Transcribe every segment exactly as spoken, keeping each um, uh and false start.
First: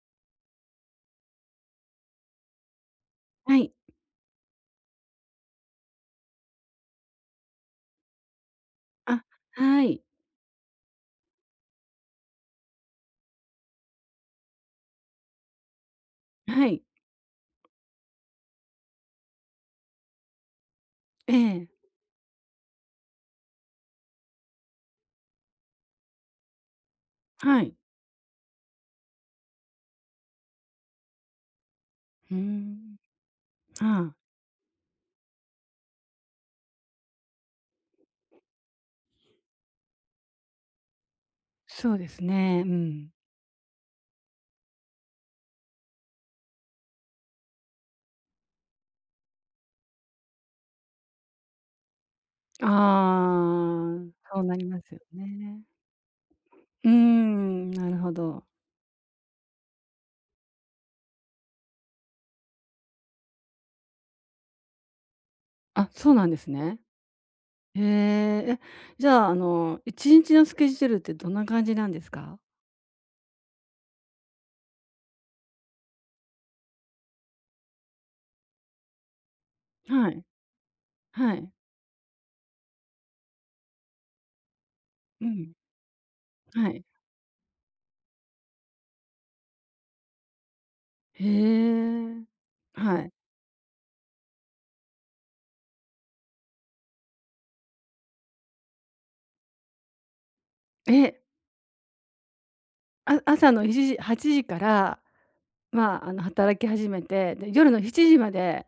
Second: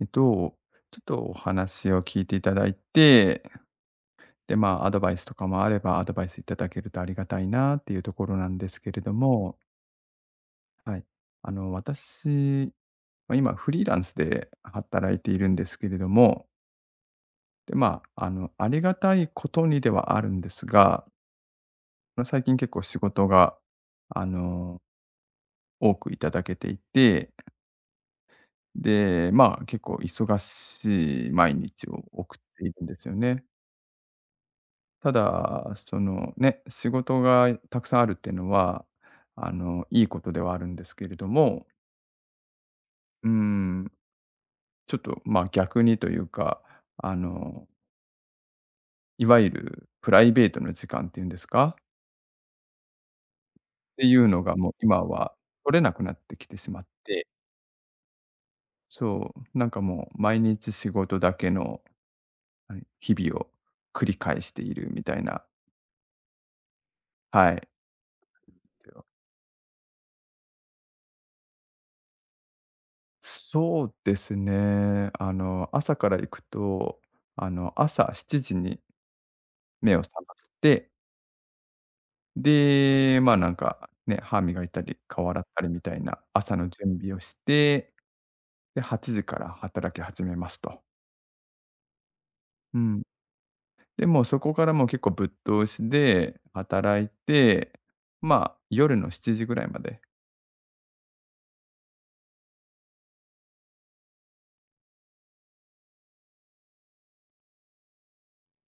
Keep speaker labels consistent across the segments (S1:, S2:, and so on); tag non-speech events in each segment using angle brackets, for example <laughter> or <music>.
S1: えっと、ちょっとお話を聞いていただいて、
S2: はい。
S1: で、まあ、アドバイスとかもあれば、アドバイスいただけるとありがたいなっていうところなんですけれど
S2: あ、
S1: も、
S2: はい。
S1: はい。あの、私、ま、今フリーランスで働いているんですけれども、
S2: はい。
S1: で、まあ、あの、ありがたいことにではあるんですが、
S2: ええ、
S1: ま、最近結構仕事が、あの、多くいただけていて、
S2: はい。
S1: で、まあ、結構忙しい毎日を
S2: う
S1: 送
S2: ー
S1: っているん
S2: ん、
S1: ですよね。
S2: ああ、
S1: ただ、そのね、仕事がたくさんあるっていうのは、あの、いいことではあるんですけれども、
S2: そうですね。うん。
S1: うん、ちょっと、まあ、逆にというか、あの、いわゆるプライベートの時間っていうんですか？っ
S2: あ
S1: てい
S2: あ、
S1: う
S2: そ
S1: の
S2: うな
S1: が
S2: り
S1: もう
S2: ますよ
S1: 今は
S2: ね。
S1: 取れなくなってきてしまっ
S2: うー
S1: て、
S2: ん、なるほど。
S1: そう、なんかもう毎日仕事だけの、はい、日々を繰り返しているみたいな、
S2: あ、そうなんですね。
S1: はい。
S2: へえ。え、じゃあ、あの、いちにちのスケジュールってどんな感じなんですか？
S1: そうですね。あの、朝から行くと、あの、朝しちじに目を
S2: は
S1: 覚
S2: い。
S1: まして、
S2: はい。
S1: で、まあ、なんか、ね、歯磨いたり、
S2: う
S1: 顔洗っ
S2: ん。
S1: たりみたいな朝
S2: は
S1: の
S2: い。
S1: 準備をして、で、はちじから働き始めますと。
S2: へえ。
S1: う
S2: は
S1: ん。
S2: い。
S1: で、もうそこからもう結構ぶっ通しで働いて、まあ、夜のしちじぐらいまで。
S2: え、あ朝のしちじはちじから、まあ、あの、働き始めて、で、夜のしちじまで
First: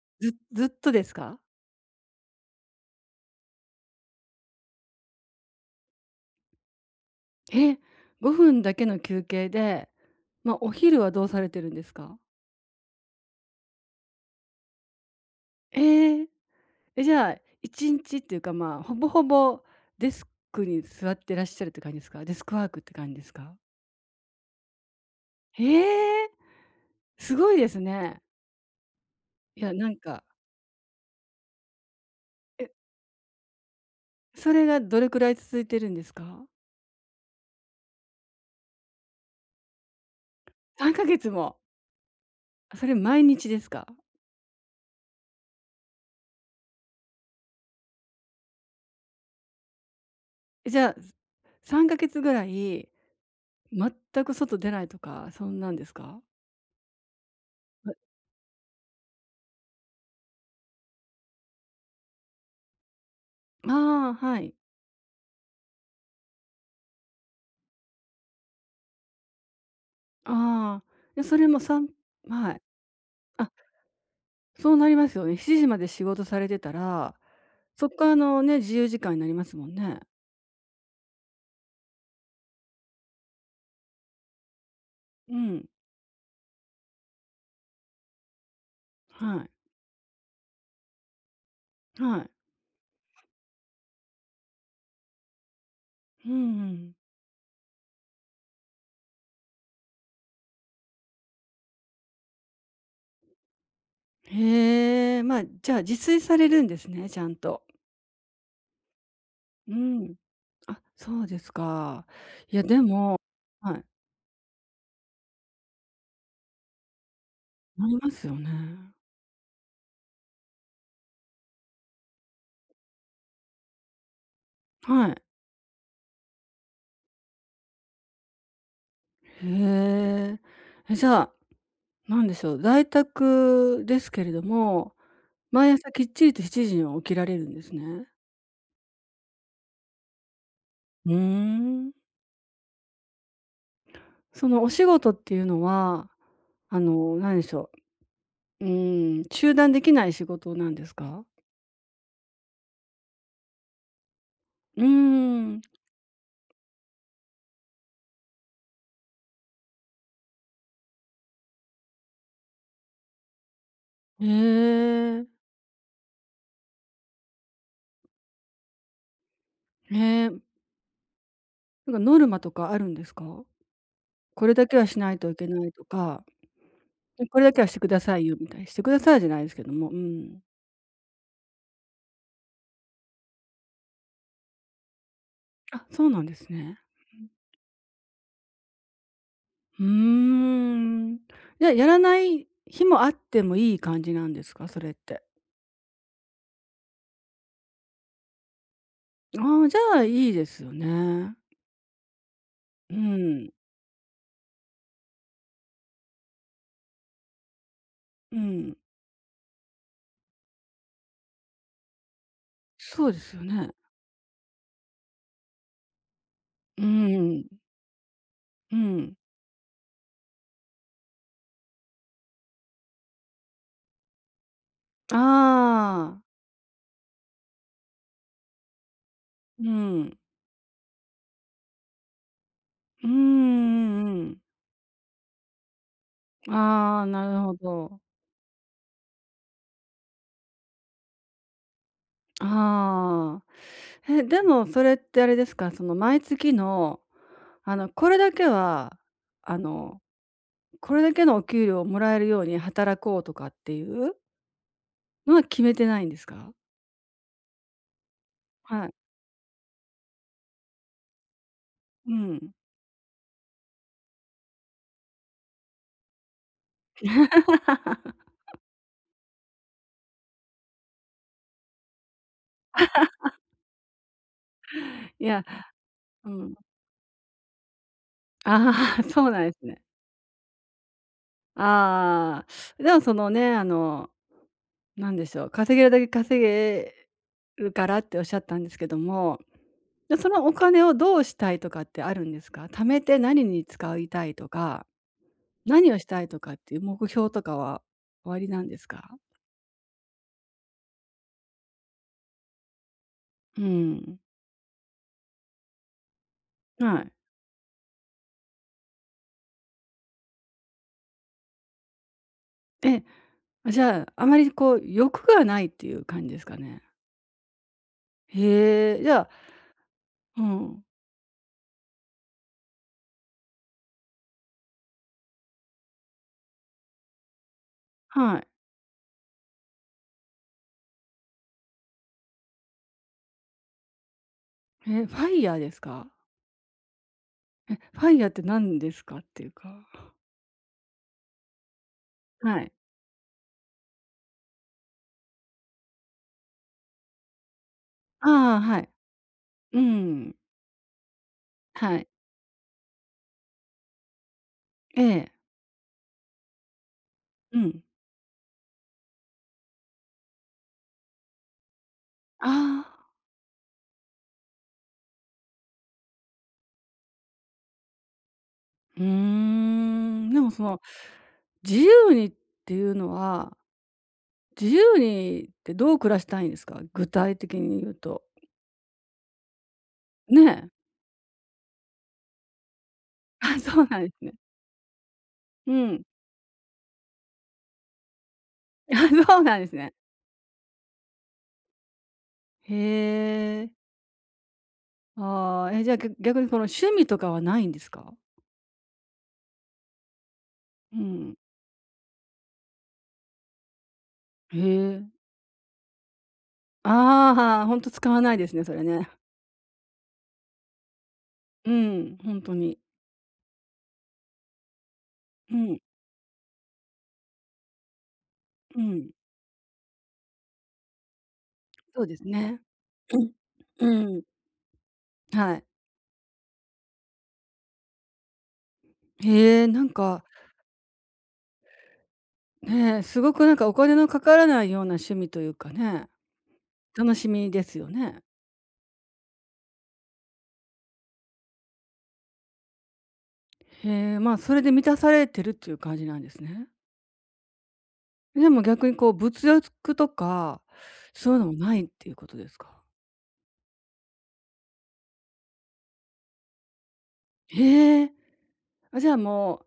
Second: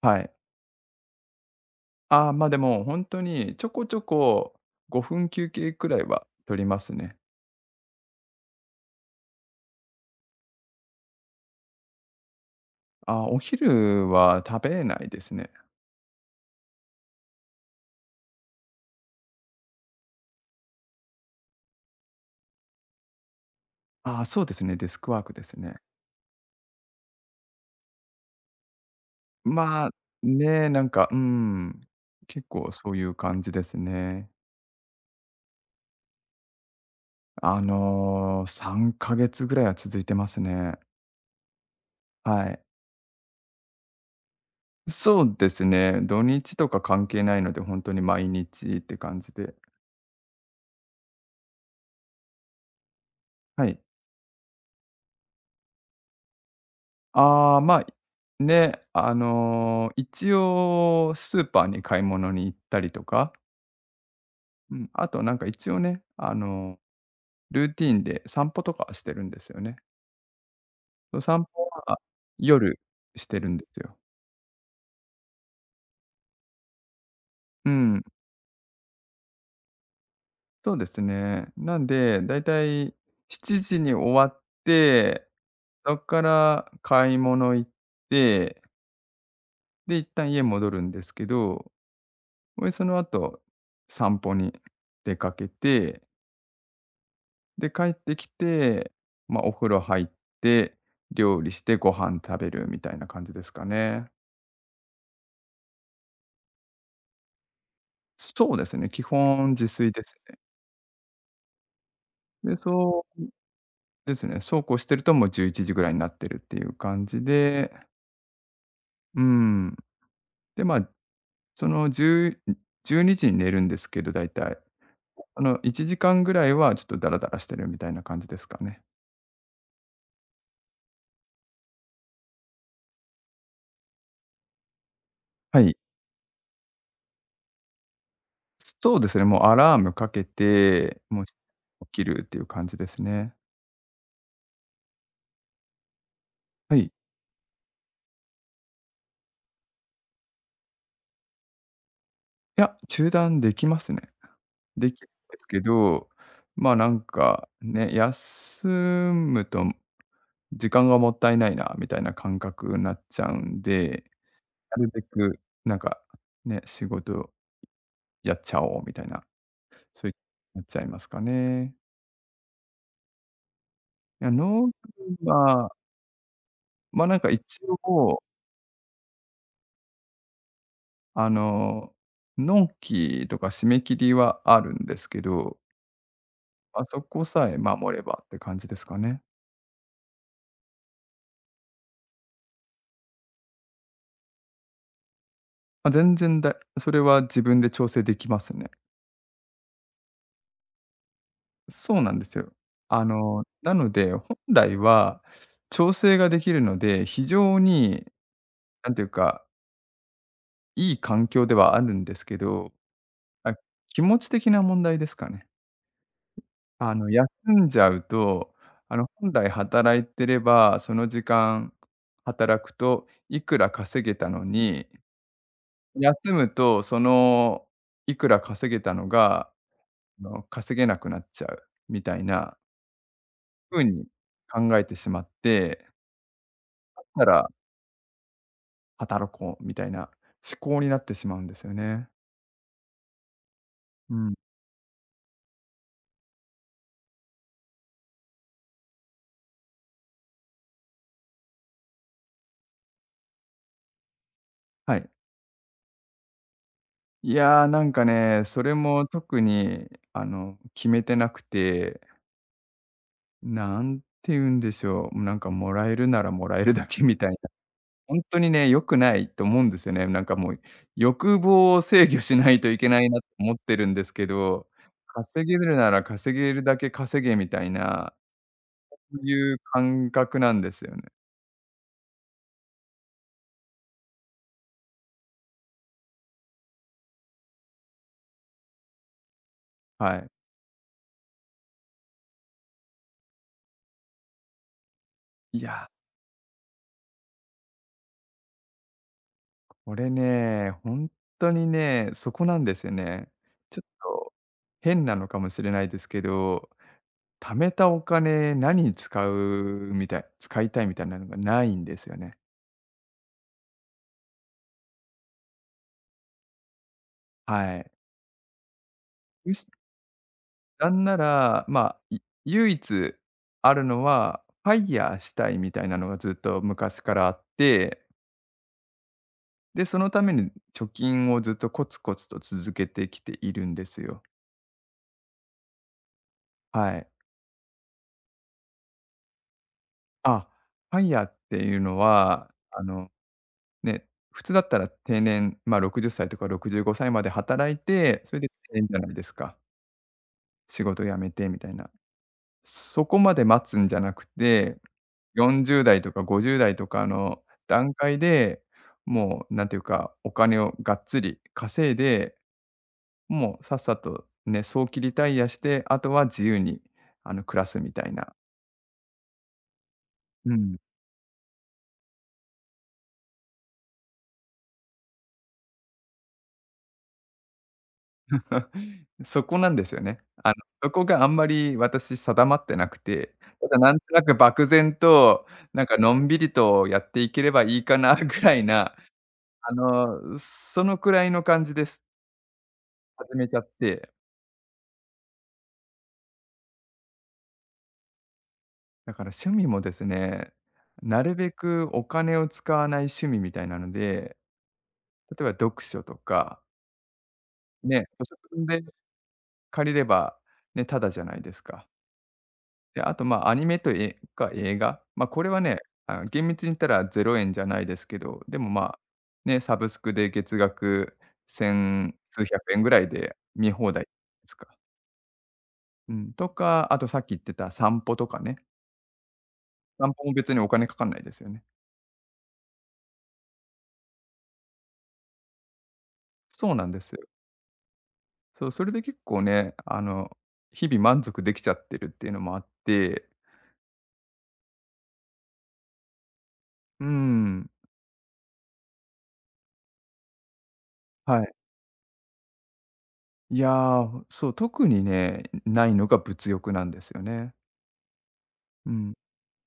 S1: はい。
S2: ずずっとですか？
S1: ああ、ま、でも、本当にちょこちょこごふん休憩くらいは取りますね。
S2: え、ごふんだけの休憩で、まあ、お昼はどうされてるんですか？
S1: あ、お昼は食べないですね。
S2: ええ。え、じゃあ、いちにちっていうか、まあ、ほぼほぼデスクに座ってらっしゃるって感じですか？デスクワークって感じですか？
S1: ああ、そうですね、デスクワークですね。
S2: へえ、すごいですね。いや、
S1: ま
S2: な
S1: あ、
S2: んか、
S1: ね、なんか、うん、結
S2: え、
S1: 構そういう感じですね。
S2: それがどれくらい続いてるんですか
S1: あのー、さんかげつぐらいは続いてますね。
S2: ？さんかげつも。
S1: はい。
S2: それ毎日ですか？
S1: そうですね、土日とか関係ないので、本当に毎日って感じで。
S2: え、じゃあ、さんかげつぐらい
S1: はい。
S2: 全く外出ないとか、そんなんですか？
S1: ああ、ま、あね、あの、一応スーパーに買い物に行ったりとか、
S2: ああ、はい。
S1: うん、あとなんか一応ね、あのールーティーンで散歩とかしてるんですよね。
S2: ああ、
S1: その
S2: で、そ
S1: 散
S2: れも
S1: 歩
S2: さん
S1: は
S2: はい。
S1: 夜してる
S2: あ、
S1: んですよ。
S2: そうなりますよね。しちじまで仕事されてたら、
S1: う
S2: そっ
S1: ん、
S2: からのね、自由時間になりますもんね。
S1: そうですね。なんで、だいたいしちじに終わって、
S2: うん。
S1: そっから買い物行って、
S2: はい。
S1: で、一旦家戻るんですけど、
S2: はい。
S1: ほその後、散歩に出かけて、
S2: うんうん。
S1: で、帰ってきて、まあ、お風呂入って、料理してご飯食べるみたいな感じですかね。
S2: へえ、まあ、じゃあ、自炊されるんですね、ちゃんと。
S1: そうですね、基本自
S2: う
S1: 炊で
S2: ん。
S1: す。
S2: あ、そうですか。い
S1: で、
S2: や、で
S1: そ
S2: もはい、
S1: うですね、そうこうしてるともうじゅういちじぐらいになってるっていう感じで、
S2: なりますよね。
S1: うん。で、まあ、そのじゅうじ、じゅうにじにじに寝るんですけど、だいたい。
S2: はい。
S1: あの、いちじかんぐらいはちょっとダラダラしてるみたいな感じですかね。
S2: へえ。え、じゃあ、なんでしょう、在宅ですけれども、
S1: は
S2: 毎
S1: い。
S2: 朝きっちりとしちじには起きられるんですね？
S1: そうですね、もうアラームかけて、
S2: うー
S1: もう起
S2: ん。
S1: きるっていう感じですね。
S2: そのお仕事っていうのは、
S1: は
S2: あ
S1: い。
S2: の、何でしょう、うーん、中断できない仕事なんですか？
S1: いや、中断できますね。
S2: うー
S1: できるんですけ
S2: ん。
S1: ど、ま、あなんかね、休むと時間がもったいないなみたいな感覚になっちゃうんで、
S2: へ
S1: なるべ
S2: え。
S1: くなんか、ね、仕事やっちゃおうみたいな、
S2: へ
S1: そうい
S2: え。
S1: うなっちゃいますかね。
S2: なんかノルマとかあるんですか？
S1: いや、
S2: これだ
S1: 納
S2: けはしない
S1: 期
S2: といけな
S1: は、
S2: いとか、
S1: ま、なんか
S2: こ
S1: 一
S2: れだけはしてくださ
S1: 応、
S2: いよみたい、にしてくださいじゃないですけども、うーん。
S1: あの、納期とか締め切りはあるんですけど、
S2: あ、そうなんですね。
S1: まあそこさえ守ればって感じですかね。
S2: うん。ーん。じゃ、やらない日もあってもいい感じなんですか？それって。
S1: まあ、全然だそれは自分で調整できますね。
S2: ああ、じゃあいいですよね。
S1: そうなんですよ。
S2: う
S1: あの、
S2: ん。
S1: なので、本来は調整ができるので、非常に
S2: うん。
S1: なんていうか、いい環境ではあるんですけど、
S2: そうですよ
S1: あ、
S2: ね。
S1: 気持ち的な問題ですかね。
S2: うー
S1: あの、休
S2: ん、
S1: んじゃうと、
S2: う
S1: あの、
S2: ん。
S1: 本来働いてれば、その時間働くといくら稼げたのに、
S2: ああ、
S1: 休むとそのいくら稼げたのが、
S2: うん。
S1: あの、稼げなくなっちゃうみたいな
S2: うーん、う
S1: 風に
S2: んうん。
S1: 考えてしまって、
S2: あ
S1: だ
S2: あ、
S1: った
S2: なる
S1: ら
S2: ほど。
S1: 働こうみたいな思考になってしまうんですよね。
S2: ああ。
S1: う
S2: え、
S1: ん。
S2: でもそれってあれですか、その毎月の、あの、これだけは、あの、これだけのお給料をもらえるように働こうとかっていう
S1: はい。
S2: のは決めてないんですか？
S1: いやー、なんかね、それ
S2: はい。
S1: も特にあの、決めてなくて、
S2: うん。
S1: なんて言うんでしょう、なんかもらえるならもらえるだけみたいな、本当にね、良くないと思うんですよね。なんかもう、欲望を制御しないといけないなと思ってるんですけど、
S2: いや、
S1: 稼げるなら
S2: う
S1: 稼げ
S2: ん。
S1: るだけ稼げみたいな、
S2: ああ、<laughs>
S1: そ
S2: そ
S1: う
S2: うなんで
S1: いう
S2: すね。
S1: 感覚なんですよね。
S2: ああ。でもそのね、あのなんでしょう、稼げるだけ稼げるからっておっしゃったんですけども、
S1: は
S2: で、
S1: い。
S2: そのお金をどうしたいとかってあるんですか？貯めて何に使いたいとか、
S1: いやー
S2: 何をしたいとかっていう目標とかはおありなんですか？
S1: これね、本当にね、そこなんですよね。
S2: う
S1: ちょっ
S2: ん、
S1: と変なのかもしれないですけど、
S2: はい。
S1: 貯めたお金何に使うみたい使いたいみたいなのがないんですよね。
S2: え、じゃあ、あまりこう欲がないっていう感じですかね。
S1: はい。
S2: へえ、じゃあ
S1: むし
S2: うん、
S1: なんなら、まあ、い唯一あるのは、ファイヤーしたいみたいなのがずっと昔からあって、
S2: はい。
S1: で、そのために貯金をずっとコツコツと続けてきているんですよ。
S2: え、ファイヤーですか？
S1: はい。
S2: え、ファイヤーって何ですかっていうか。
S1: あ、ファイヤーっていうのは、
S2: はい。
S1: あのね、普通だったら定年、まあ、ろくじゅっさいとかろくじゅうごさいまで働いて、それで定
S2: ああ、は
S1: 年
S2: い。
S1: じゃないですか。
S2: うん、
S1: 仕事辞めてみたいな。
S2: はい。
S1: そこまで待つんじゃなくて、
S2: ええ、
S1: よんじゅう代とかごじゅう代とかの
S2: うん。
S1: 段階で、もうなんていうか、お金をがっつり稼いで、
S2: ああ、
S1: もうさっさとね、早期リタイアして、あとは自由にあの暮らすみたいな。
S2: うーん、でも
S1: う
S2: そ
S1: ん。
S2: の、自由にっていうのは、自由にってどう暮らしたいんですか？具体的に言うと。
S1: <laughs> そこなんですよね。
S2: ね
S1: あの、
S2: え。
S1: そこがあんまり私定まってなくて、
S2: <laughs> あ、
S1: ただ
S2: そう
S1: な
S2: な
S1: ん
S2: ん
S1: と
S2: で
S1: な
S2: すね。
S1: く漠然と、
S2: <laughs>
S1: な
S2: う
S1: んか
S2: ん。
S1: のんびりとやっていければいいかなぐらい
S2: <laughs>
S1: な、
S2: あ、そうなんで
S1: あ
S2: すね。
S1: の、そのくらいの感じです。始めちゃ
S2: へ
S1: っ
S2: え。
S1: て。
S2: ああ、え、じゃあ、ぎ逆にこの趣味とかはないんですか？
S1: だから趣味もですね、
S2: う
S1: なる
S2: ん。
S1: べくお金を使わない趣味みたいなので、
S2: へえ。
S1: 例えば読書とか、
S2: ああ、ほんと
S1: ね、
S2: 使わ
S1: 図
S2: な
S1: 書
S2: いですね、それ
S1: 館で
S2: ね。
S1: 借りれば、ね、ただじゃないです
S2: う
S1: か。
S2: ん、ほんとに。
S1: で、あと、まあ、アニメとえか映画、ま、あこれ
S2: う
S1: はね、
S2: ん、
S1: あの、厳密に言ったらゼロ円じゃないですけど、でも、
S2: う
S1: まあ、
S2: ん。
S1: ね、サブスクで月額
S2: そうです
S1: 千数
S2: ね。
S1: 百円ぐらい
S2: うん。
S1: で見放題で
S2: うん。
S1: すか。
S2: はい。
S1: うん、とか、あとさっき言ってた散歩とかね、
S2: へえ、なん
S1: 散
S2: か
S1: 歩も別にお金かかんないですよね。
S2: ねえ、すごくなんかお金のかからないような趣味というかね、
S1: そうなんです
S2: 楽
S1: よ。
S2: しみですよね。
S1: そう、それで結構ね、あの、日々満足できちゃってるっていうのもあって、
S2: へえ、まあ、それで満たされてるっていう感じなんですね。
S1: うーん、
S2: でも逆にこう物欲とか、そういう
S1: は
S2: のも
S1: い。
S2: ないっていうことですか？
S1: いやー、そう、特にね、ないのが物欲なんですよね。
S2: へえ、
S1: う
S2: あ、じゃあ
S1: ん。
S2: もう、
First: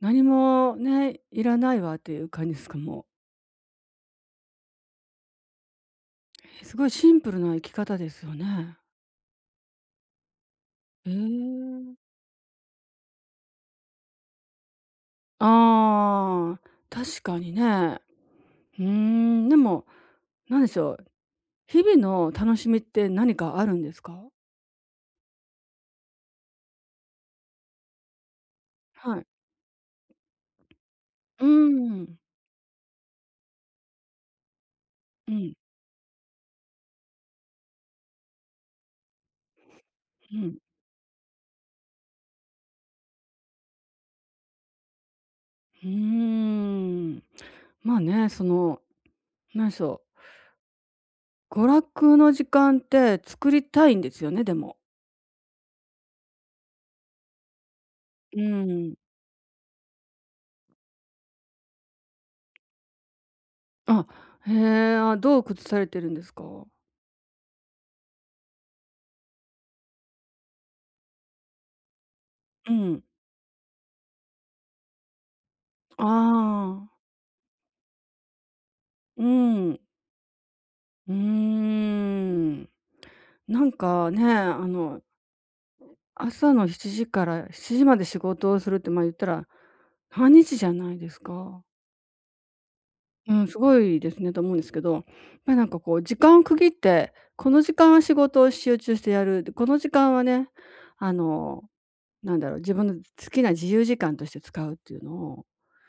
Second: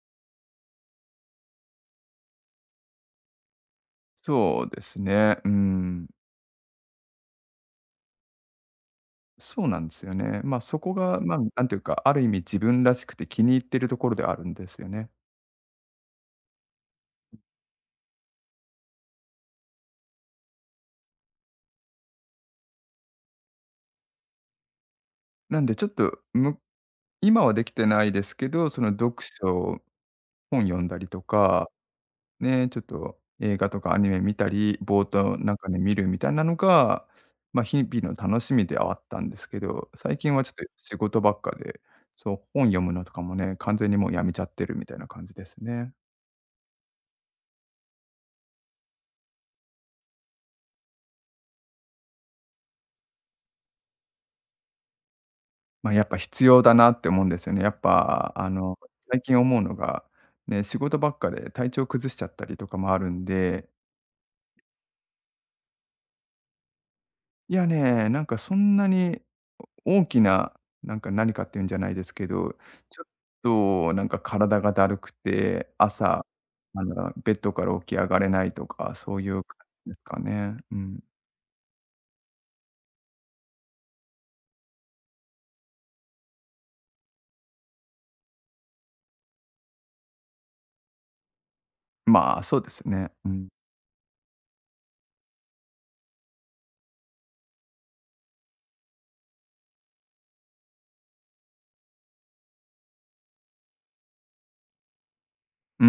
S2: 何もね、いらないわっていう感じですか？もう。
S1: そうですね。うん。
S2: すごいシンプルな生き方ですよね。
S1: そうなんですよね。まあ、そこ
S2: へ
S1: が、まあ、なんていう
S2: え。
S1: か、ある意味自分らしくて気に入ってるところではあるんですよね。
S2: ああー、確かにね。うーん、でも、なんでしょう、日々の楽しみって何かあるんですか？
S1: なんでちょっと、む今はできてないですけど、その読
S2: はい。
S1: 書、本読んだりと
S2: うー
S1: か、
S2: ん。
S1: ね、ちょっと映画とかアニメ見たり、冒
S2: う
S1: 頭
S2: ん、
S1: なんかね、見るみたいなのが、まあ、日々の楽しみではあったんですけど、最近
S2: う
S1: はちょっ
S2: ん。
S1: と仕事ばっかで、そう、本読むのとかもね、完全にもうやめちゃってるみたいな感じです
S2: う
S1: ね。
S2: ーん。まあね、その、なんでしょう、娯楽の時間って作りたいんですよね、でも。
S1: まあ、やっぱ必要だなって思うんですよね。やっぱ、
S2: う
S1: あの、
S2: ーん。
S1: 最近思うのが、ね、仕事ばっかで体調崩しちゃったりとかもあるんで、
S2: あ、へえ、あ、どう工夫されてるんですか？
S1: いやね、なんかそんなに大きな、なんか何かっていうんじゃないですけど、
S2: う
S1: ち
S2: ん。
S1: ょっとなんか体がだるくて、
S2: あ
S1: 朝、あ
S2: あ、
S1: の、ベッドから起き上がれないとか、そう
S2: う
S1: いう感
S2: ん。
S1: じですかね。うん。
S2: うーん。なんかね、あの、朝のしちじからしちじまで仕事をするって、まあ、言ったら半日じゃないですか。
S1: まあ、そうですね。う
S2: うん、
S1: ん。
S2: すごいですねと思うんですけど、ま、なんかこう時間を区切って、この時間は仕事を集中してやる、で、この時間はね、あの、なんだろう、自分の好きな自由時間として使うっていうのを、
S1: うー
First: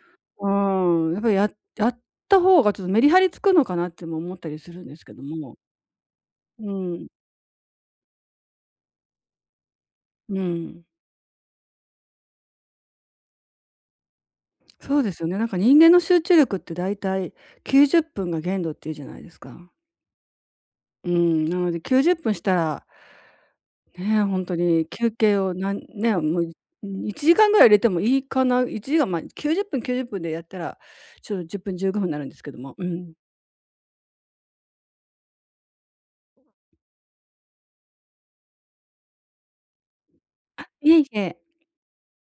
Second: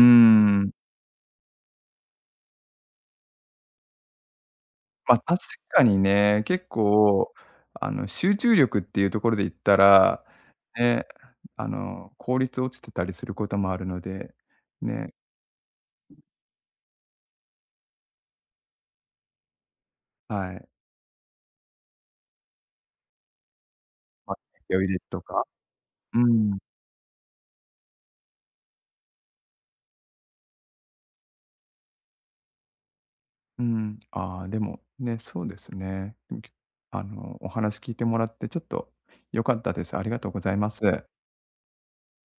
S1: ん。
S2: うん、やっぱりややった方がちょっとメリハリつくのかなっても思ったりするんですけ
S1: まあ、
S2: ど
S1: 確
S2: も。
S1: かにね、結
S2: うん、
S1: 構、あの、集中力っていうところで言ったら、
S2: うん。
S1: ね、あの、効率落ちてたりすることもあるので、
S2: そうで
S1: ね、
S2: すよね。なんか人間の集中力ってだいたいきゅうじゅっぷんが限度っていうじゃないですか。
S1: はい。
S2: うん、なのできゅうじゅっぷんしたらね、
S1: まあ、
S2: ほん
S1: 気を
S2: に
S1: 入れる
S2: 休
S1: と
S2: 憩
S1: か、
S2: をなんね、
S1: う
S2: もう、い
S1: ん、
S2: いちじかんぐらい入れてもいいかな、いちじかん、ま、きゅうじゅっぷん、きゅうじゅっぷんでやったら、ちょじゅっぷん、じゅうごふんなるんですけども、うん。
S1: うん。ああ、でも、ね、そうですね。でもきあの、お話聞いてもらってちょっと良かったです。ありがとうございま
S2: いえ
S1: す。
S2: いえ。